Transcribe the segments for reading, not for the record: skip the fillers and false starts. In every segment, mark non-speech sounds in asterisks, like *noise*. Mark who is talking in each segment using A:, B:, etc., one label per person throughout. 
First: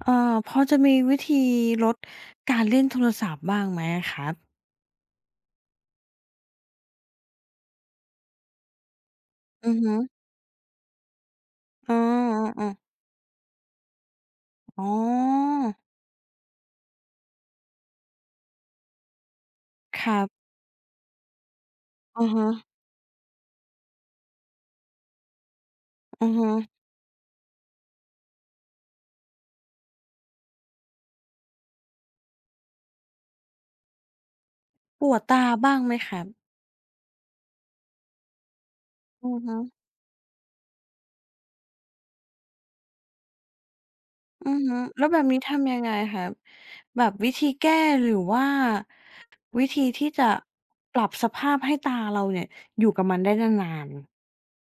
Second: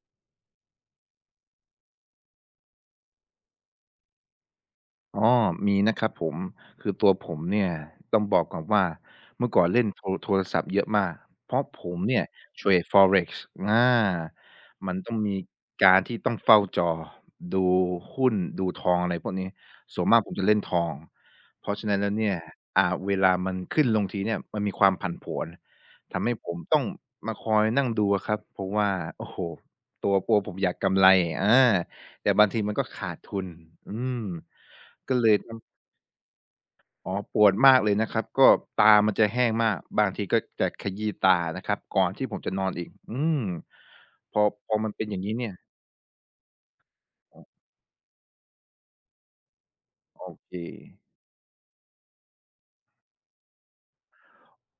A: เอ่อพอจะมีวิธีลดการเล่นโทรศัพท์บ้างไหมอะครับ
B: อ๋อมีนะครับผม คือตัวผมเนี่ยต้องบอกก่อนว่าเมื่อก่อน
A: อือ
B: เล่น
A: ฮึ
B: โทรศัพท์เยอะมาก เพราะผ
A: อ๋อ
B: มเนี่ยเทร
A: อา
B: ด Forex อา
A: ๆอ๋
B: มั
A: อ
B: นต้องมีการที่ต้องเฝ้าจอดูหุ้นดูทองอะไรพวกนี้
A: ค
B: ส่วนมา
A: รั
B: กผ
A: บ
B: มจะเล่นทอง เพราะฉะนั้นแล้ว
A: อะ
B: เนี่ย
A: ฮะ
B: เวลามันขึ้นลงทีเนี่ยมันมีความผันผวนทำ
A: อือ
B: ให้
A: ฮึ
B: ผมต้องมาคอยนั่งดูอะครับ เพราะว่าโอ้โฮตัวผมอยากกำไรอาแต่บางทีมันก็ขาดทุนอืม
A: ป
B: ก็
A: วด
B: เลย
A: ตาบ้าง
B: ทำ
A: ไหมครับ
B: อ๋อปวดมากเลยนะครับก็ตามันจะ
A: อือ
B: แห้ง
A: ฮึ
B: มากบางทีก็จะขยี้ตานะครับก่อนที่ผมจะนอนอีกอืมพอ
A: อือ
B: พอ
A: ฮึ
B: มันเป็
A: แล้
B: น
A: ว
B: อ
A: แบ
B: ย่าง
A: บ
B: งี้
A: นี้
B: เนี่ย
A: ทำยังไงครับแบบวิธีแก้หรือว่าวิธีที่
B: โอโอ
A: จะ
B: เค
A: ปรับสภาพให้ตาเราเนี่ยอยู่กับมันได้นานๆ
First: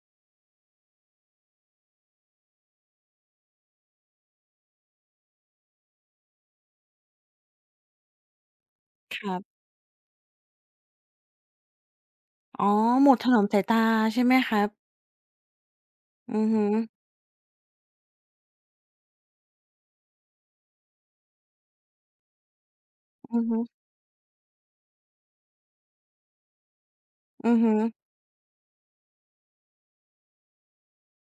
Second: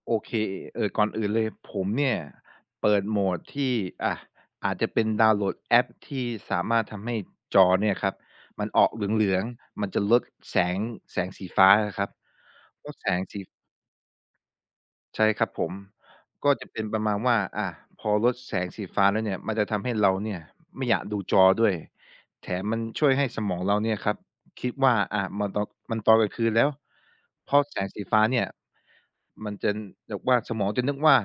B: โอเคก่อนอื่นเลยผมเนี่ยเปิดโหมดที่อะอาจจะเป็นดาวน์โหลดแอปที่สามารถทำให้จอเนี่ยครับมันออกเ
A: ค
B: หลื
A: รั
B: อง
A: บ
B: ๆมันจะลดแสงแสงสีฟ้าอะครับ
A: อ๋อ
B: เพราะแส
A: หมด
B: ง
A: ถน
B: สี
A: อมสายตาใช่ไหมครับ
B: ใช่ครับผม
A: อือ
B: ก็
A: ฮึ
B: จะเป็นประมาณว่าพอลดแสงสีฟ้าแล้วเนี่ยมันจะทำให้เราเนี่ยไม่อยากดูจอด้วยแถมมันช่วยให้
A: อื
B: ส
A: อ
B: มอ
A: ฮึ
B: งเราเนี่ยครับคิดว่ามันตอนกลางคืนแล้ว
A: อื
B: เพ
A: อ
B: ราะ
A: ฮึ
B: แสงสีฟ้าเนี่ยมันจะแบบว่าสมองจะนึกว่า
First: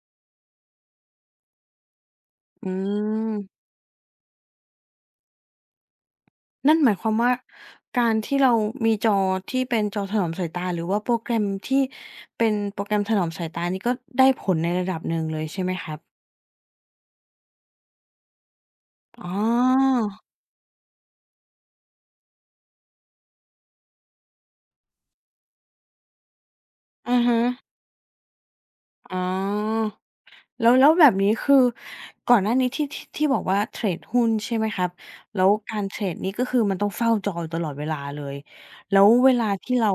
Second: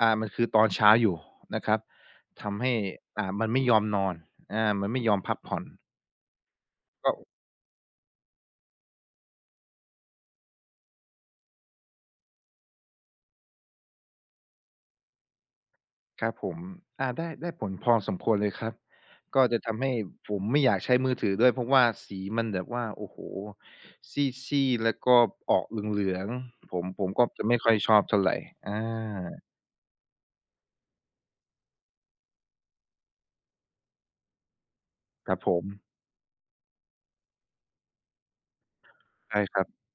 B: มันคือตอนเช้าอยู่นะครับทำ
A: อื
B: ให้มันไม่
A: ม
B: ยอมนอนมันไม่ยอมพักผ่อน
A: นั่นหมายค
B: ก็
A: วามว่าการที่เรามีจอที่เป็นจอถนอมสายตาหรือว่าโปรแกรมที่เป็นโปรแกรมถนอมสายตานี่ก็ได้ผลในระดับหนึ่งเลยใช่ไหมครับ
B: ครับผมได้ผลพอสมควรเลยครับ
A: อ๋
B: ก็จะทำให้
A: อ
B: ผมไม่อยากใช้มือถือด้วยเพราะว่าสีมันแบบว่าโอ้โฮซีดๆแล้วก็ออกเหลืองๆผม
A: อะ
B: ก็จะไม่ค่
A: ฮะ
B: อยชอบเท่าไรอ
A: อ๋อ
B: า
A: แล้วแล้วแบบนี้คือก่อนหน้านี้ที่บอกว่าเทรดหุ้นใช่ไหมครับ
B: ครับ
A: แล้
B: ผ
A: ว
B: ม
A: การเทรดนี่ก็คือมันต้องเฝ้าจออยู่ตลอดเวลาเลยแล้วเว
B: ใช่
A: ลา
B: ครับ
A: ที่เรา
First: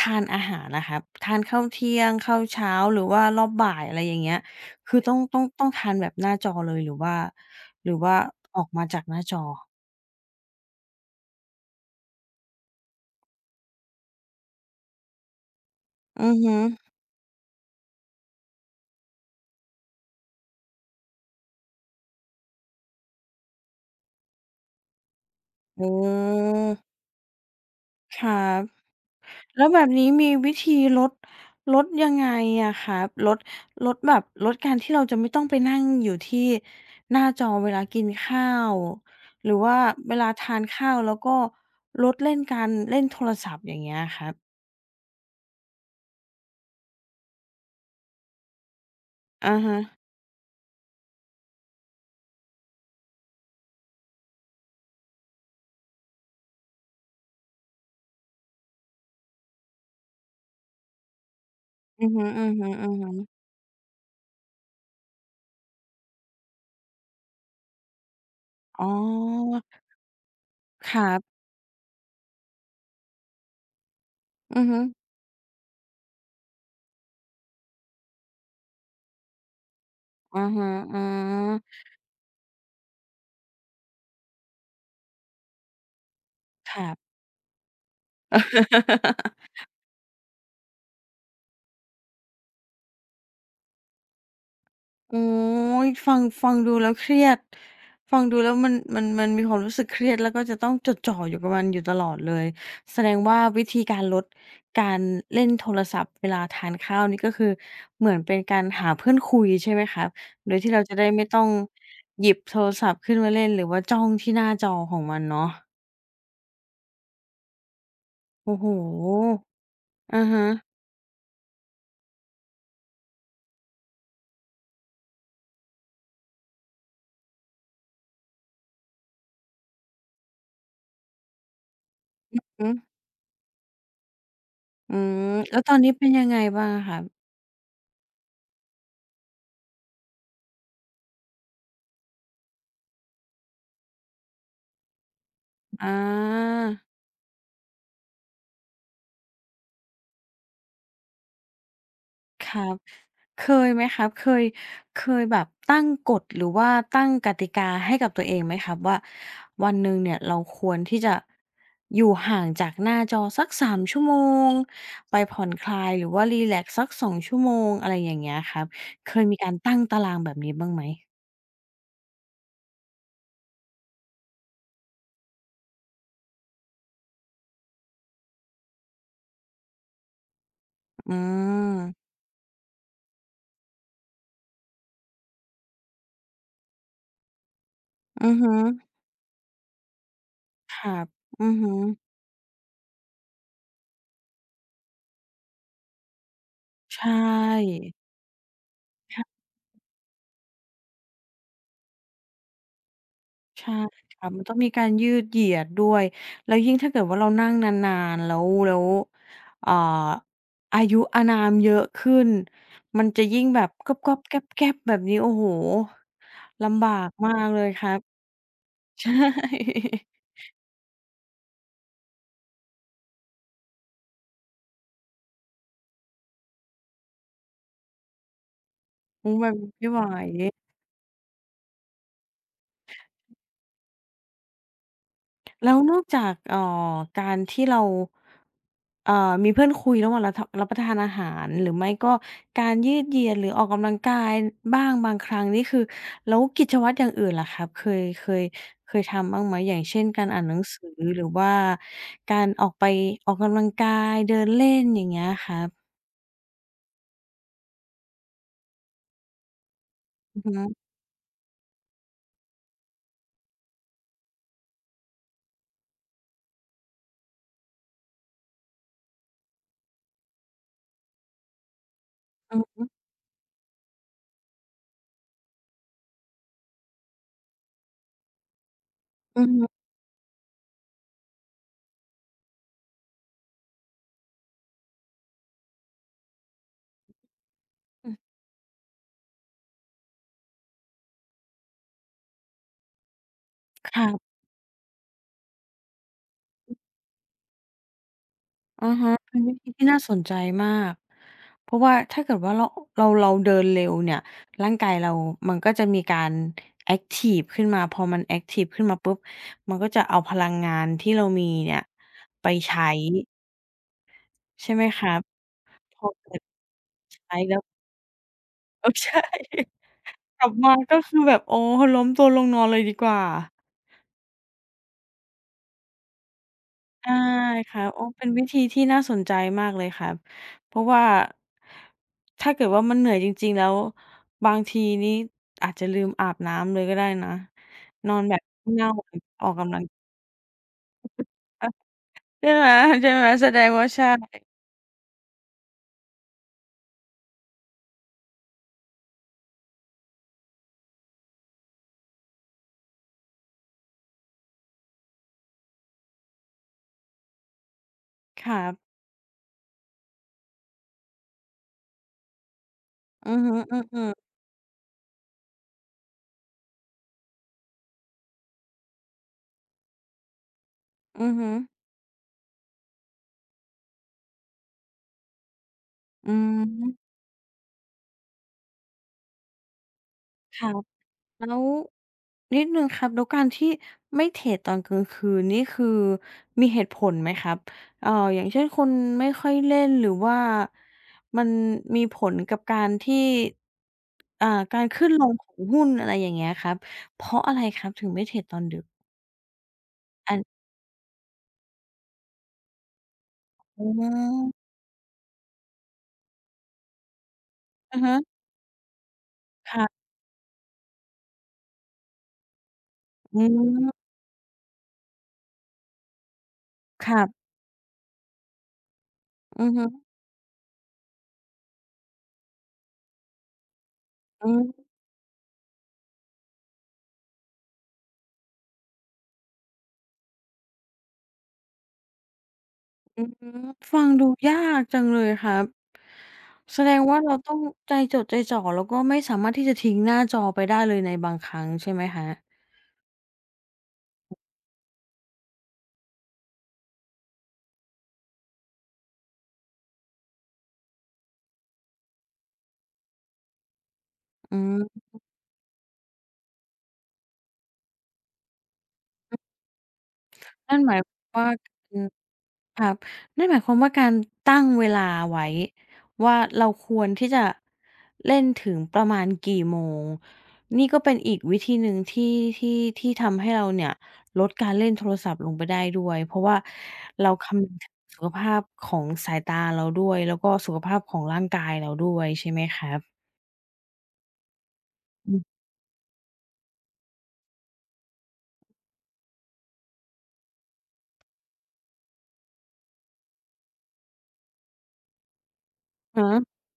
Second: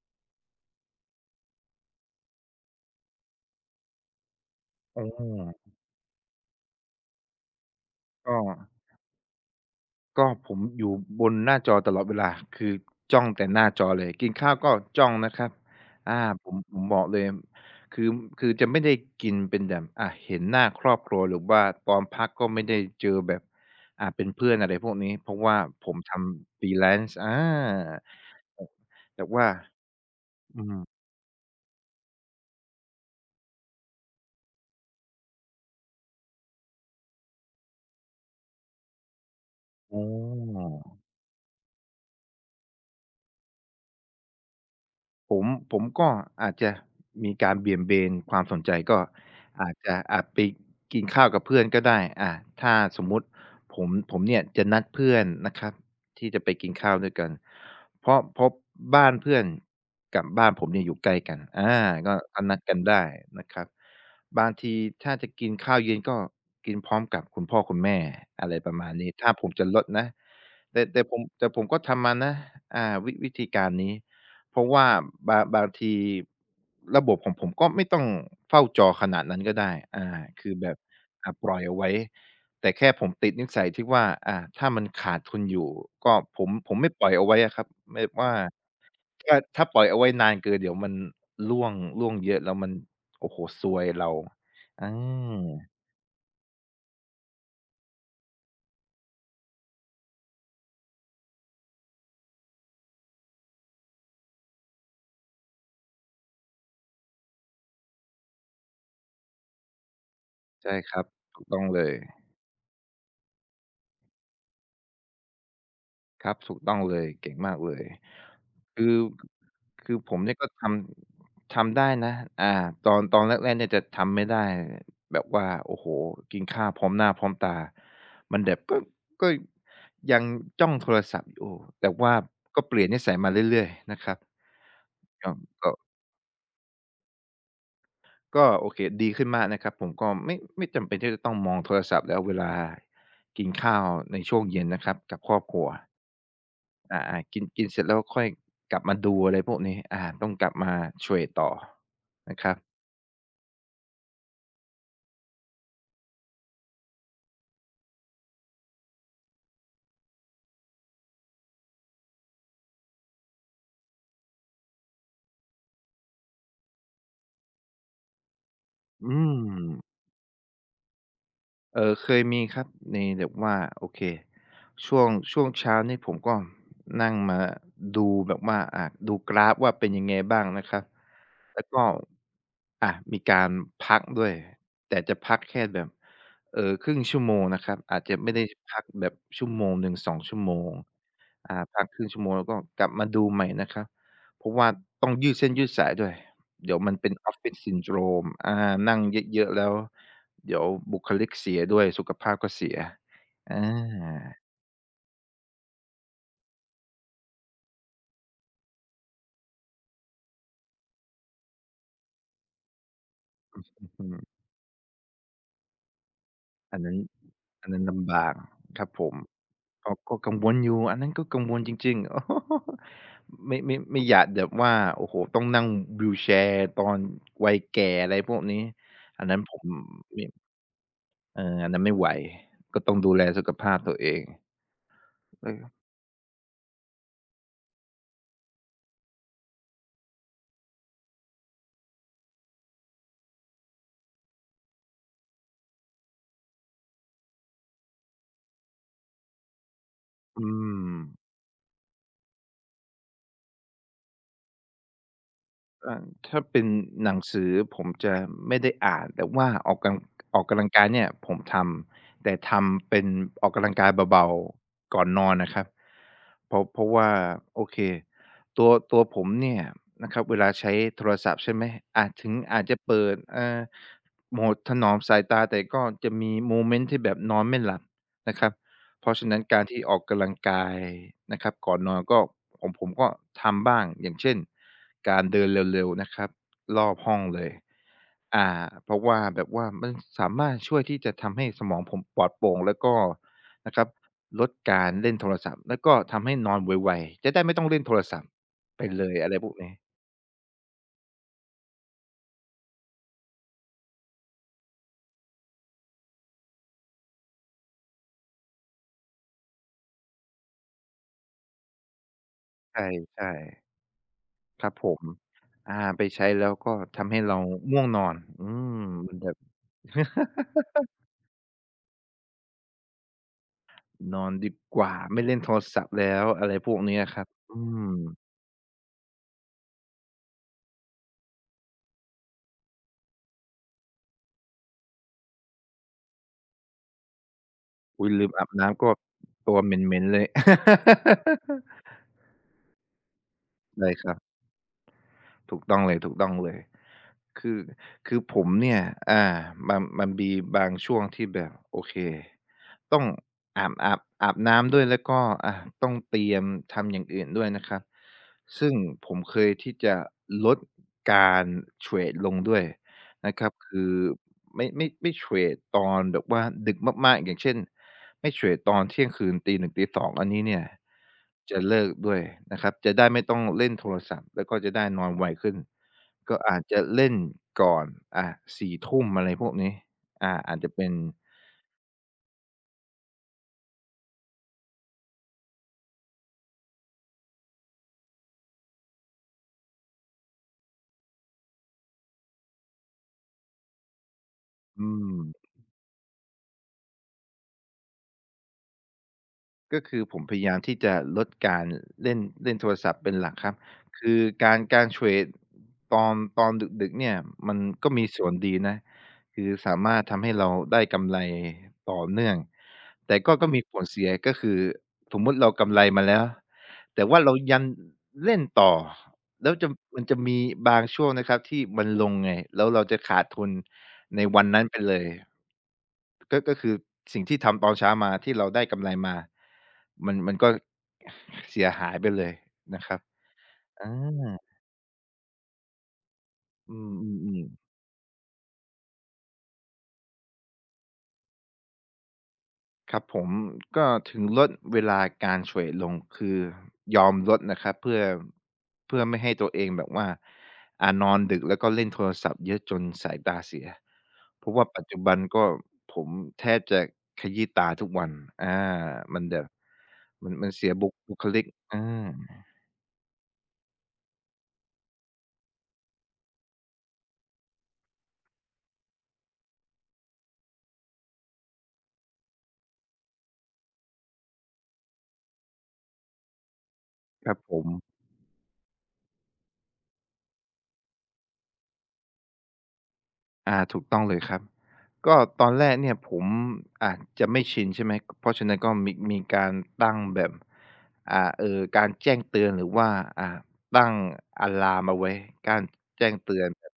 A: ทานอาหารนะครับทานข้าวเที่ยงข้าวเช้าหรือว่ารอบบ่ายอะไรอย่างเงี้ยคื
B: อื
A: อต้อง
B: ม
A: ทานแบบหน้าจอเลยหรือว่าหรือว่า
B: ก็
A: ออกมาจากหน้าจอ
B: ก็ผมอยู่บนหน้าจอตลอดเวลาคือจ้องแต่หน้าจอเลยกินข้าวก็จ้องนะครับ
A: อือ
B: ผม
A: ฮึ
B: ผมบอกเลยคือคือจะไม่ได้กินเป็นแบบเห็นหน้าครอบครัวหรือว่าตอนพักก็ไม่ได้เจอแบบเป็นเพื่อนอะไรพวกนี้เพราะว่า
A: อื
B: ผมทำ
A: ม
B: Freelance
A: ครับ
B: แต่แต่ว่า
A: แล้วแบบนี้มีวิ
B: อื
A: ธี
B: ม
A: ลดลดยังไงอะครับลดแบบลดการที่เราจะไม่ต้องไปนั่งอยู่ที่หน้าจอเวลากินข้าวหรือว่า
B: อ๋อ
A: เวลาทานข้าวแล้วก็ลดเล่นการเล่นโทรศัพท์อย่างเงี้ยครับ
B: ผมผมก็อาจจะมีการเบี่ยงเบนความสนใจก็
A: อะ
B: อาจ
A: ฮะ
B: จะไปกินข้าวกับเพื่อนก็ได้ถ้าสมมุติผมเนี่ยจะนัดเพื่อนนะครับที่จะไปกินข้าวด้วยกันเพราะบ้านเพื่อนกับบ้านผมเนี่ยอยู่ใกล้กัน
A: อือ
B: ก็
A: ฮึ
B: ก็นัดกันได้
A: ๆๆ
B: นะครับบางทีถ้าจะกินข้าวเย็นก็กินพร้อมกับคุณพ่อคุณแม่อะไรประ
A: อ๋
B: มาณนี้ถ้าผม
A: อ
B: จะลดนะแต่
A: ค
B: แต่
A: รั
B: ผม
A: บ
B: แต่ผมก็ทำมานะวิธีการนี้ เพ
A: อือ
B: ราะ
A: ฮึ
B: ว่าบางทีระบบของผมก็ไม่ต้องเฝ้าจอขนาดนั้นก็ได้
A: อะ
B: คือแบ
A: ฮะ
B: บ
A: อ๋อ
B: ปล่อยเอาไว้แต่แค่ผมติดนิสัยที่ว่าถ้ามันขาดทุนอยู่ก็ผมผ
A: ค
B: มไม่
A: รั
B: ปล่อ
A: บ
B: ยเอาไว้อะครับแบบว่าถ้า
A: *laughs*
B: ถ้าปล่อยเอาไว้นานเกินเดี๋ยวมันร่วงเยอะแล้วมันโอ้โฮซวยเราอ
A: โอ้
B: า
A: ยฟังดูแล้วเครียดฟังดูแล้วมันมีความรู้สึกเครียดแล้วก็จะต้องจดจ่ออยู่กับมันอยู่ตลอดเลยแสดงว่าวิธีการลดการเล่นโทรศัพท์เวลาทานข้าวนี่ก็คือเหมือนเป็นการหาเพื่อนคุยใช่ไหมครับโดยที่
B: ใช่
A: เรา
B: ค
A: จะ
B: รับ
A: ได้ไม่ต้
B: ถู
A: อ
B: ก
A: ง
B: ต้องเลย
A: หยิบโทรศัพท์ขึ้นมาเล่นหรือว่าจ้องที่หน้าจอของมันเนาะ
B: ครับถูกต้องเลยเก่งมากเลย
A: โอ้โฮ
B: คือคือผม
A: อะ
B: เนี่ย
A: ฮะ
B: ก็ทำได้นะอ่าตอนแรกๆเนี่ยจะทำไม่ได้แบบว่าโอ้โฮกินข้าวพร้อมหน้าพร้อมตามันแบบก็ยังจ้องโทรศัพท์อยู่แต่ว่าก็
A: อื
B: เป
A: อ
B: ลี่ยนนิสัยมาเรื่อยๆนะครับ
A: อืม
B: ก็
A: แล้วต
B: ก็
A: อนนี้เป็นยังไงบ้างอะคร
B: ก็โอเคดีขึ้นมากนะครับผมก็ไม่จำเป็นที่จะต้องมองโทรศัพท์แล้วเวลากินข้าวในช่วงเย็นนะครับกับครอบครัว
A: อา
B: อาๆกินกินเสร็จแล้วค่อยกลับมาดูอะไรพวกนี้ต้องกลับมาเทรดต่อนะค
A: ค
B: รับ
A: รับเคยไหมครับเคยแบบตั้งกฎหรือว่าตั้งกติกาให้กับตัวเองไหมครับว่าวันหนึ่งเนี่ยเราควรที่จะอยู่ห่างจากหน้าจอสักสามชั่วโมงไปผ่อนคลายหรือว่ารีแลกซ์สักสองชั่วโมงอะไรอย่างเงี้ยครับเค
B: อืม
A: ยมีการตั้งตารางแบบนี้บ้างไหม
B: เออเคยมีครับในแบบว่าโอเคช่วงเช้านี่ผมก็นั่งมาดูแบบว่าดูกราฟว่าเป็นยังไงบ้างนะครับ
A: อื
B: แล้วก็
A: ม
B: อ่ามีการพักด้วยแต่จะพักแค่แบบครึ่งชั่วโมงนะครับอาจจะ
A: อื
B: ไม่
A: อ
B: ได้
A: ฮึ
B: พักแบบชั่วโมงหนึ่ง2ชั่วโมง
A: ครับอือฮึ
B: พักครึ่งชั่วโมงแล้วก็กลับมาดูใหม่นะครับเพราะว่าต้องยืดเส้นยืดสายด้วยเดี๋ยวมันเป็
A: ใช่
B: น Office Syndrome นั่งเยอะๆแล้ว เดี๋ยวบุคลิกเสียด้วยสุขภาพก็เสียอ
A: ใช่
B: า
A: ค่ะมันต้องมีการยืดเหยียดด้วยแล้วยิ่งถ้าเกิดว่าเรานั่งนานๆแล้วแล้วเอ่าอายุอานามเยอะขึ้นมันจะยิ่งแบบก๊
B: อื
A: อบๆ
B: ม
A: แก๊บๆแบบนี้โอ้โฮ
B: อัน
A: ลำบา
B: นั้น
A: กมากเล
B: อัน
A: ย
B: นั้
A: ค
B: น
A: รับ
B: ลำบากครับ
A: *laughs*
B: ผ
A: ใช่
B: มก็กัง
A: *laughs*
B: วลอยู่ อันนั้นก็กังวลจริงๆ *laughs* ไม่อยากแบบว่า โอ้โฮต้องนั่งวีลแชร์ตอนวัยแก่อะไรพวกนี้ อัน
A: โอ้
B: นั้น
A: แบ
B: ผ
A: บ
B: ม
A: นี้ไม่ไหว
B: ไม่อันนั้นไม่ไหว ก็ต้องดูแลสุขภาพตัวเอง
A: แล้ว
B: เออ
A: นอกจากการที่เราเอ่อมีเพื่อนคุยระหว่างรับทะรับประทานอาหารหรือไม่ก็การยืดเหยียดหรือออกกำลังกายบ้างบางครั้งนี่คือแล้วกิจวัตรอย่างอื่นล่ะครับเคยทำบ้างไหมอย่างเช่นการอ่า
B: อื
A: นหนัง
B: ม
A: สือหรือว่าการออกไปออกกำลังกายเดินเล่นอย่างเงี้ยครั
B: เอ
A: บ
B: อถ้าเป็นหนังสือผมจะไม่ได้อ่านแต่ว่าอ
A: อื
B: อ
A: อ
B: กกำลั
A: ฮึ
B: งกายเนี่ยผมทำแต่ทำเป็นออกกำลังกายเบาๆก่อนนอนนะครับเพราะว่าโอเคตัวผมเนี่ยนะครับเวลาใช้โทรศัพท์ใช่ไหมอาจจะ
A: อือ
B: เปิดโหมดถนอมสายตาแต่ก็จะมีโมเมนต์ที่แบบนอนไม่หลับนะครับ เพราะฉะนั้
A: อื
B: น
A: อ
B: การที่
A: ฮึ
B: ออกกำลังกายนะครับก่อนนอนก็ของผมก็ทำบ้างอย่างเช่นการเดินเร็วๆนะครับรอบห้องเลย
A: อือ
B: อ่าเพราะว่าแบบว่ามันสามารถช่วยที่จะทำให้สมองผมปลอดโปร่งแล้วก็นะครับ
A: ค่ะ
B: ลดการเล่นโทรศัพท์แล้วก็ทำให้นอนไวๆจะได้ไม่ต้องเล่นโทรศัพท์ไป
A: ออ
B: เล
A: ฮะ
B: ยอะไร
A: เป็น
B: พว
A: วิ
B: ก
A: ธี
B: นี้
A: ที่น่าสนใจมากเพราะว่าถ้าเกิดว่าเราเดินเร็วเนี่ยร่างกายเรามันก็จะมีการแอคทีฟขึ้นมาพอมันแอคทีฟขึ้นมาปุ๊บมันก็จะเอาพลังงานที่เรามีเนี่ยไป
B: ใ
A: ใช้
B: ช่ๆครั
A: ใช่
B: บ
A: ไหม
B: ผม
A: คะพ
B: ไป
A: อ
B: ใช้
A: เกิด
B: แล้วก็ทำให้เรา
A: ใช้แล้ว
B: ง่วงนอนม
A: *laughs* เออ
B: มัน
A: ใช่
B: แบบ
A: กลับมาก็คือแบบโอ้ล้มตัวลงนอนเลยดีกว่า
B: นอนดีกว่าไม่เล่นโทรศัพท์แล้วอะไรพวกเนี้ย
A: ได้
B: ครับอื
A: ค่ะ
B: ม
A: โอ้เป็นวิธีที่น่าสนใจมากเลยครับเพราะว่าถ้าเกิดว่ามันเหนื่อยจริงๆแล้วบางทีนี้อาจจะลืมอาบน้ำเลยก็ได้นะ
B: อุ๊
A: น
B: ย
A: อน
B: ลืม
A: แบบ
B: อาบน้ำก็
A: เง่าออ
B: ตั
A: ก
B: วเห
A: กำลัง
B: ม็นๆเลย
A: อาใช่ไหมใช่ไหมแสดง
B: ะ *laughs*
A: ว่า
B: ไรค
A: ใช่
B: รับ ถูกต้องเลยถูกต้องเลยคือผมเนี่ยอ่ามันมีบางช่วงที่แบบโอเคต้องอาบน้ำด้วยแล้วก็ต้องเตรียมทำอย่างอื่นด้วยนะครับ
A: ครั
B: ซึ่ง
A: บ
B: ผมเคยที่จะลดการเทรดลงด้วย
A: อื
B: นะ
A: อ
B: ครั
A: ฮึ
B: บ
A: ๆอื
B: คื
A: อ
B: อ
A: ฮึ
B: ไม่เทรดตอนแบบว่าดึกมากๆอย่างเช่น ไม่เทรดตอนเที่ยงคืนตีห1ึ่ง2ีสองอันนี้เนี่ย
A: อือฮึ
B: จะเลิกด้วยนะครับจะได้ไม่ต้องเล่นโทรศัพท์แล้วก็จะได้นอนไวขึ้น
A: อื
B: ก็อาจจะเล่
A: ม
B: นก่อนอ่าสี่ทุ่มอะไรพวกนี้อาจ
A: ค่ะ
B: จะเป็น
A: แล้วนิดหนึ่งครับแล้วการที่ไม่เทรดตอนกลางคืนนี่คือมีเหตุผลไหมครับเอ่ออย่างเช่นคนไม่ค่อยเล่นหรือว่ามันมีผลกับการที่อ่ากา
B: อื
A: รขึ้
B: ม
A: นลงของหุ้นอะไรอย่างเงี้ยครับเพราะอะไรครับถึงไม่เทรดตอนดึก
B: ก็คือผมพ
A: อัน
B: ยายามที่จะลดการเล่นเล่นโทรศัพท์เป็นหลักครับ
A: อ๋
B: คือ
A: อ
B: การเทรดตอนดึกๆเนี่ยมันก็
A: อะ
B: มี
A: ฮะ
B: ส่วนดีนะคือสามาร
A: ค่ะ
B: ถทำให้เราได้กำไรต่อเนื่องแต่ก็
A: อื
B: มีผล
A: ม
B: เสียก็คือสมมุติเรากำไรมาแล้วแต่
A: ค
B: ว่า
A: รั
B: เรา
A: บ
B: ยังเล่นต่อ แล้ว
A: อื
B: จะ
A: อฮึ
B: มันจะมีบางช่วงนะครับที่มันลงไง แล้วเราจะขาดทุนในวัน
A: อื
B: นั้นไป
A: ม
B: เลยก็คือสิ่งที่ทำตอนเช้ามาที่เราได้กำไรมา มันก็เสียหายไปเลยนะครับ
A: อืม
B: อา
A: ฟังดูยากจังเลยครับ
B: อื
A: แสดงว่าเรา
B: ม
A: ต้อง
B: ๆๆ
A: ใจจดใจจ่อแล้วก็ไม่สามารถที่จะทิ้งหน้าจอไปได้เลยในบางครั้งใช่ไหมครับ
B: ครับผมก็ถึงลดเวลาการเฉวยลงคือยอมลดนะครับเพื่อไม่ให้ตัวเองแบบว่านอนดึกแล้วก็เล่นโทรศัพท์เยอะจนสายตาเสียเพราะ
A: อื
B: ว่าปัจจุ
A: ม
B: บันก็ผมแทบจะขยี้ตาทุกวันอามันแบบมันเสีย
A: นั่นหมาย
B: บุคลิก
A: ว่า
B: อา
A: อือ ครับนั่นหมายความว่าการตั้งเวลาไว้ว่าเราควรที่จะเล่นถึงประมาณกี่โมง นี่ก็เป็นอีกวิธีหนึ่งที่ที่ที่ทำให้เราเนี่ยลดการเล่นโทรศัพท์ลงไปได้ด้วยเพราะว่า
B: ค
A: เรา
B: รับผ
A: คำ
B: ม
A: นึงถึงสุขภาพของสายตาเราด้วยแล้วก็สุขภาพของร่างกายเราด้วยใช่ไหมครับ
B: ถูกต้องเลยครับก็
A: อื
B: ต
A: อ
B: อนแรกเนี่ยผมอาจจะไม่ชินใช่ไหมเพราะฉะนั้นก็มีการตั้งแบบอ่าเอ่อการแจ้งเตือนหรือว่าอ่าตั้งอะลาร์มเอาไว้การแจ้ง
A: ฮึ
B: เตือนแบบ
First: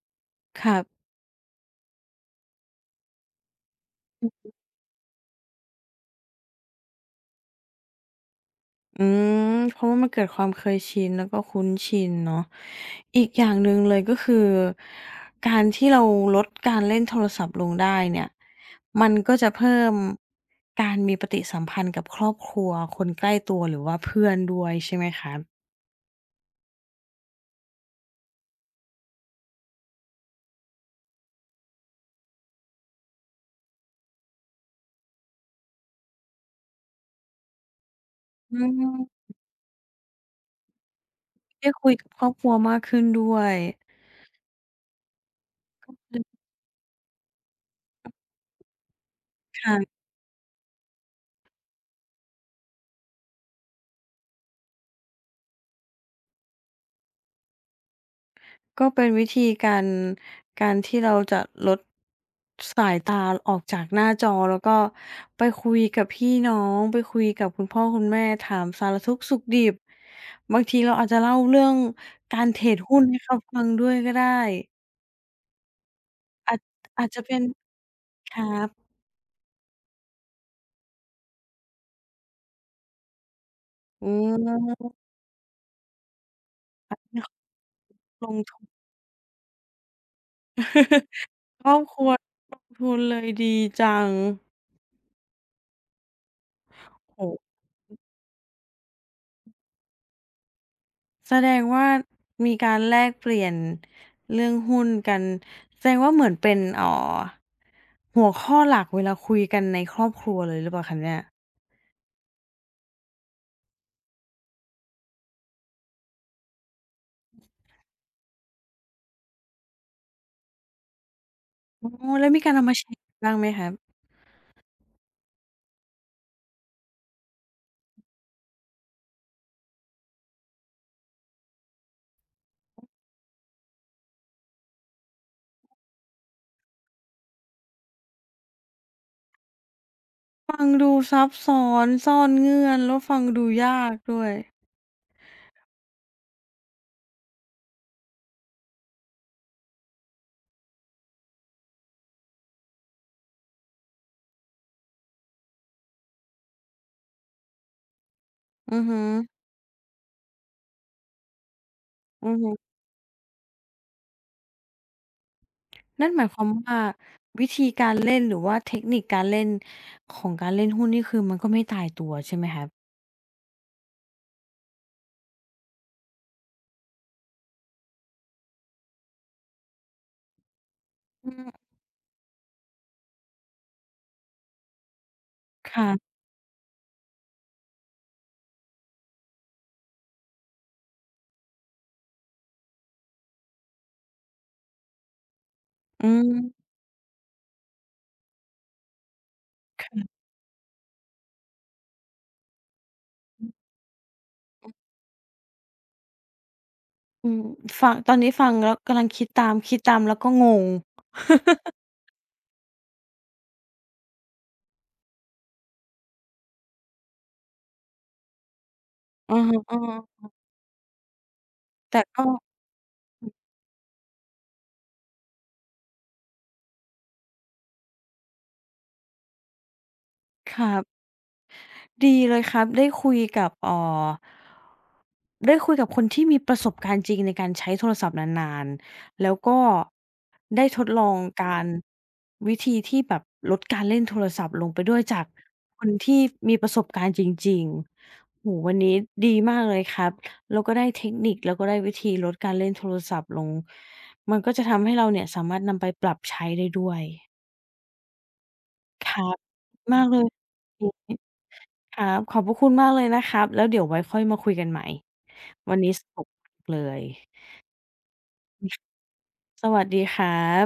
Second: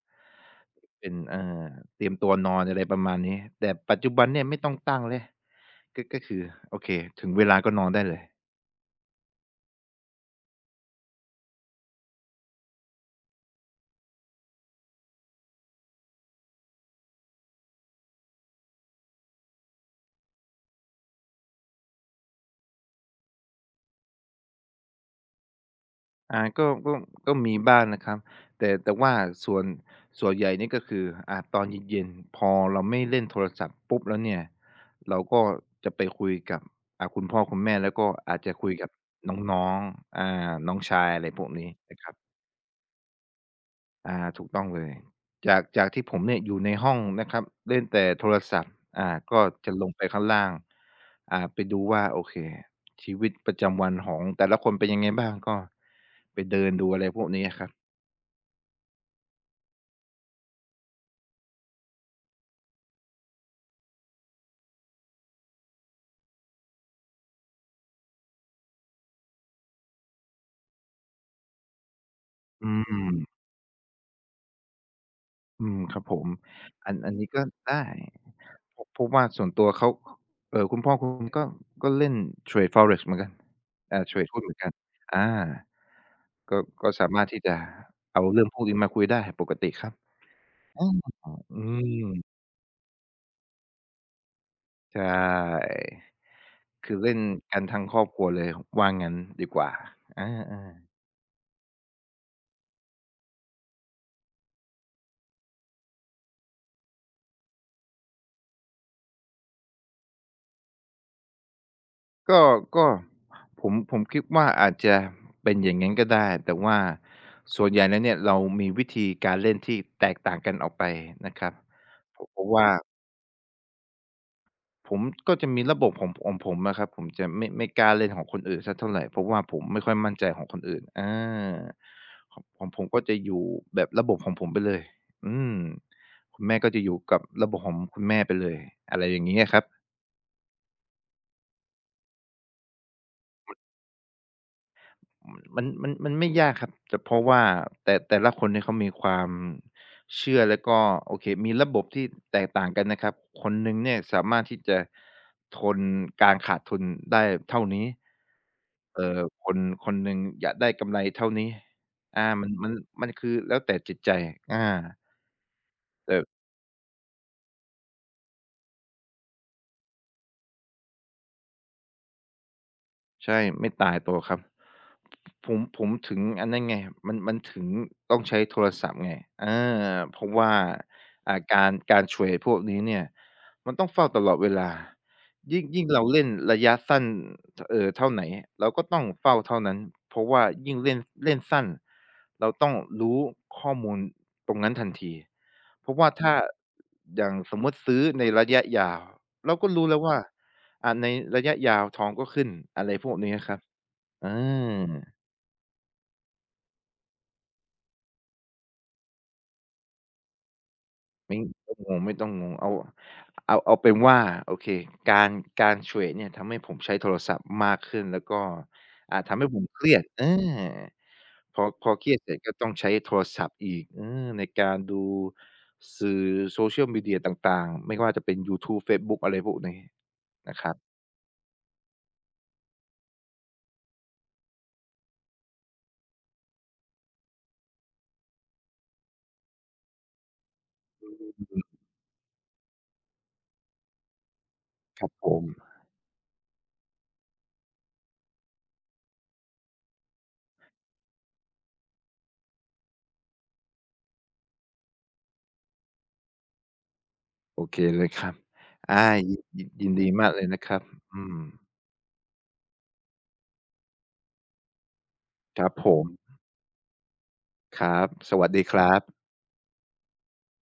A: ครับ
B: เป็นเตรียมตัวนอนอะไรประมาณนี้แต่ปัจจุบันเนี่ยไม่ต้องตั้งแล้วก็คือโอเคถึงเวลาก็นอนได้เลย
A: อืมเพราะว่ามันเกิดความเคยชินแล้วก็คุ้นชินเนาะอีกอย่างหนึ่งเลยก็คือการที่เราลดการเล่นโทรศัพท์ลงได้เนี่ยมันก็จะเพิ่มการมีปฏิสัมพันธ์กับครอบครัวคนใกล้ตัวหรือว่าเพื่อนด้วยใช่ไหมคะ
B: ก็มีบ้างนะครับแต่ว่าส่วนส่วนใหญ่นี่ก็คือตอนเย็นๆพอเราไม่เล่นโทรศัพท์ปุ๊บแล้วเนี่ยเราก็จะไปคุยกับคุณพ่อคุณแม่แล้วก็อาจจะ
A: อื
B: คุยกับ
A: ม
B: น้องๆน้องชายอะไรพวกนี้
A: ได้คุย
B: นะค
A: กั
B: รั
A: บครอ
B: บ
A: บครัวมากขึ้นด้วย
B: อาถูกต้องเลยจากที่ผ
A: อือ
B: มเนี่ยอยู่ในห้องนะครับเล่นแต่โทรศัพท์ก็จะลงไป
A: ค่ะ
B: ข้างล่างไปดูว่าโอเคชีวิตประจำวันของแต่ละคนเป็นยังไงบ้างก็ไปเดินดูอะไรพวกนี้ะครับ
A: ก็เป็นวิธีการการที่เราจะลดสายตาออกจากหน้าจอแล้วก็ไปคุยกับพี่น้องไปคุยกับคุณพ่อคุณแม่ถามสารทุกข์สุขดิบบางทีเราอาจจะเล่าเรื่องการเท
B: อื
A: รดหุ้นให้เขา
B: ม
A: ฟังด้วยก็ได้
B: อืมครับผม
A: อาจอา
B: อั
A: จ
B: น
A: จะ
B: นี้
A: เป็
B: ก็
A: น
B: ได้
A: ครับ
B: เพราะว่าส่วนตัวเขาคุณพ่อคุณก็เล่นเทรด Forex เหมือนกัน
A: อื
B: เทรดหุ้นเหมือนกัน
A: ม
B: อาก็ก็สามารถที่จะเอา
A: *laughs* ลง
B: เรื่องพ
A: ทุ
B: วก
A: น
B: นี้มาคุยได้ปกติครับอา
A: *laughs*
B: อื
A: ครอบค
B: ม
A: รัวลงทุนเลยดีจัง
B: ใช่คือ
A: โอ้
B: เล่น
A: โฮ
B: กันทั้งครอบครัวเลยว่างั้นดีกว่าอาๆ
A: แสดงว่ามีการแลกเปลี่ยนเรื่องหุ้นกันแสดงว่าเหมือนเป็นหัวข้อหลักเวลาคุยกันในครอบครัวเลยหรือเปล่าคะเนี่ย
B: ก็ก็ผมคิดว่าอาจจะเป็นอย่างงั้นก็ได้แต่ว่าส่วนใหญ่แล้วเนี่ยเรามีวิธีการเล่นที่แตกต่างกันออกไปนะครับ
A: อ๋อแล้ว
B: เพ
A: มี
B: ราะ
A: การเอา
B: ว่า
A: มาแชร์บ้างไหมครับ
B: ผมก็จะมีระบบของผมอะครับผมจะไม่กล้าเล่นของคนอื่นสักเท่าไรเพราะว่าผมไม่ค่อยมั่นใจของคนอื่นของผมก็จะอยู่แบบระบบของผมไปเลยอืมคุณแม่ก็จะอยู่กับระบบของคุณแม่ไปเลยอะไรอย่างงี้อะครับ
A: ฟังดูซับซ้อนซ่อนเงื่อนแล้วฟังดูยากด้วย
B: มมันไม่ยากครับแต่เพราะว่าแต่ละคนเนี่ยเขามีความเชื่อแล้วก็โอเคมีระบบที่แตกต่างกันนะครับคนหนึ่งเนี่ยสามารถที่จะทนการขาดทุนได้เท่านี้
A: อือฮึ
B: คนคนหนึ่งอยากได้กำไรเท่านี้อา
A: อือ
B: มัน
A: ฮึ
B: มันมันคือแล้วแต่จิตใจอา
A: นั่นหมายค
B: แต่
A: วามว่าวิธีการเล่นหรือว่าเทคนิคการเล่นของการเล่นหุ้นนี่คือมันก็ไม่ตายตัวใช่ไหมครับ
B: ใช่ไม่ตายตัวครับผมถึงอันนั้นไงมันถึงต้องใช้โทรศัพท์ไงอาเพราะว่า
A: อืม
B: การเทรดพวกนี้เนี่ยมันต้องเฝ้าตลอดเวลายิ่งเรา
A: ค่ะ
B: เล่นระยะสั้นเท่าไหนเราก็ต้องเฝ้าเท่านั้นเพราะว่ายิ่งเล่นเล่นสั้นเราต้องรู้ข้อมูลตรงนั้นทันทีเพราะ
A: อื
B: ว่า
A: ม
B: ถ้าอย่างสมมุติซื้อในระยะยาวเราก็รู้แล้ว
A: ค่ะ
B: ว่า ในระยะยาวทองก็ขึ้นอะไรพวกนี้ะครับอา
A: อืมฟังตอนนี้ฟังแล้วกำลังคิดตามคิดตามแล้วก็งง
B: ไม่ต้องงงไม่ต้องงงเอาเป็นว่าโอเคการการเทรดเนี่ยทำให้ผมใช้โทรศัพท์มากขึ้นแล้วก็ทำ
A: อะ
B: ให้ผม
A: ฮ
B: เครียด
A: ะ
B: พอ
A: ๆแต่
B: เครียด
A: ก็
B: เสร็จก็ต้องใช้โทรศัพท์อีกในการดูสื่อ Social Media ต่างๆไม่ว่าจะเป็นยูทูบเฟซบุ๊กอะไรพวกนี้
A: ค
B: นะค
A: รั
B: รับ
A: บ ดีเลยครับได้คุยกับได้คุยกับคนที่มีประสบการณ์จริงในการใช้โทรศัพท์นานๆแล้วก็ได้ทดลองการวิธีที่แบบลดการเล่นโทรศัพท์ลงไปด้ว
B: ค
A: ย
B: รับ
A: จา
B: ผ
A: ก
B: ม
A: คนที่มีประสบการณ์จริงๆโอ้โฮวันนี้ดีมากเลยครับแล้วก็ได้เทคนิคแล้วก็ได้วิธีลดการเล่นโทรศัพท์ลงมันก็จะทำให้เราเนี่ยสามารถนำไปปรับใช้ได้ด้วย
B: โอเคเลยครับอา
A: ครับ
B: ยิน
A: มา
B: ดี
A: กเลย
B: มากเลยนะครับอื
A: *unintelligible*
B: ม
A: ครับขอบพระคุณมากเลยนะครับแล้วเดี๋ยวไว้ค่อยมาคุยกันใหม่
B: ครับ
A: วัน
B: ผ
A: นี้ส
B: ม
A: นุกเลย
B: ครับ สวัสดีครับ
A: *laughs* สวัสดีครับ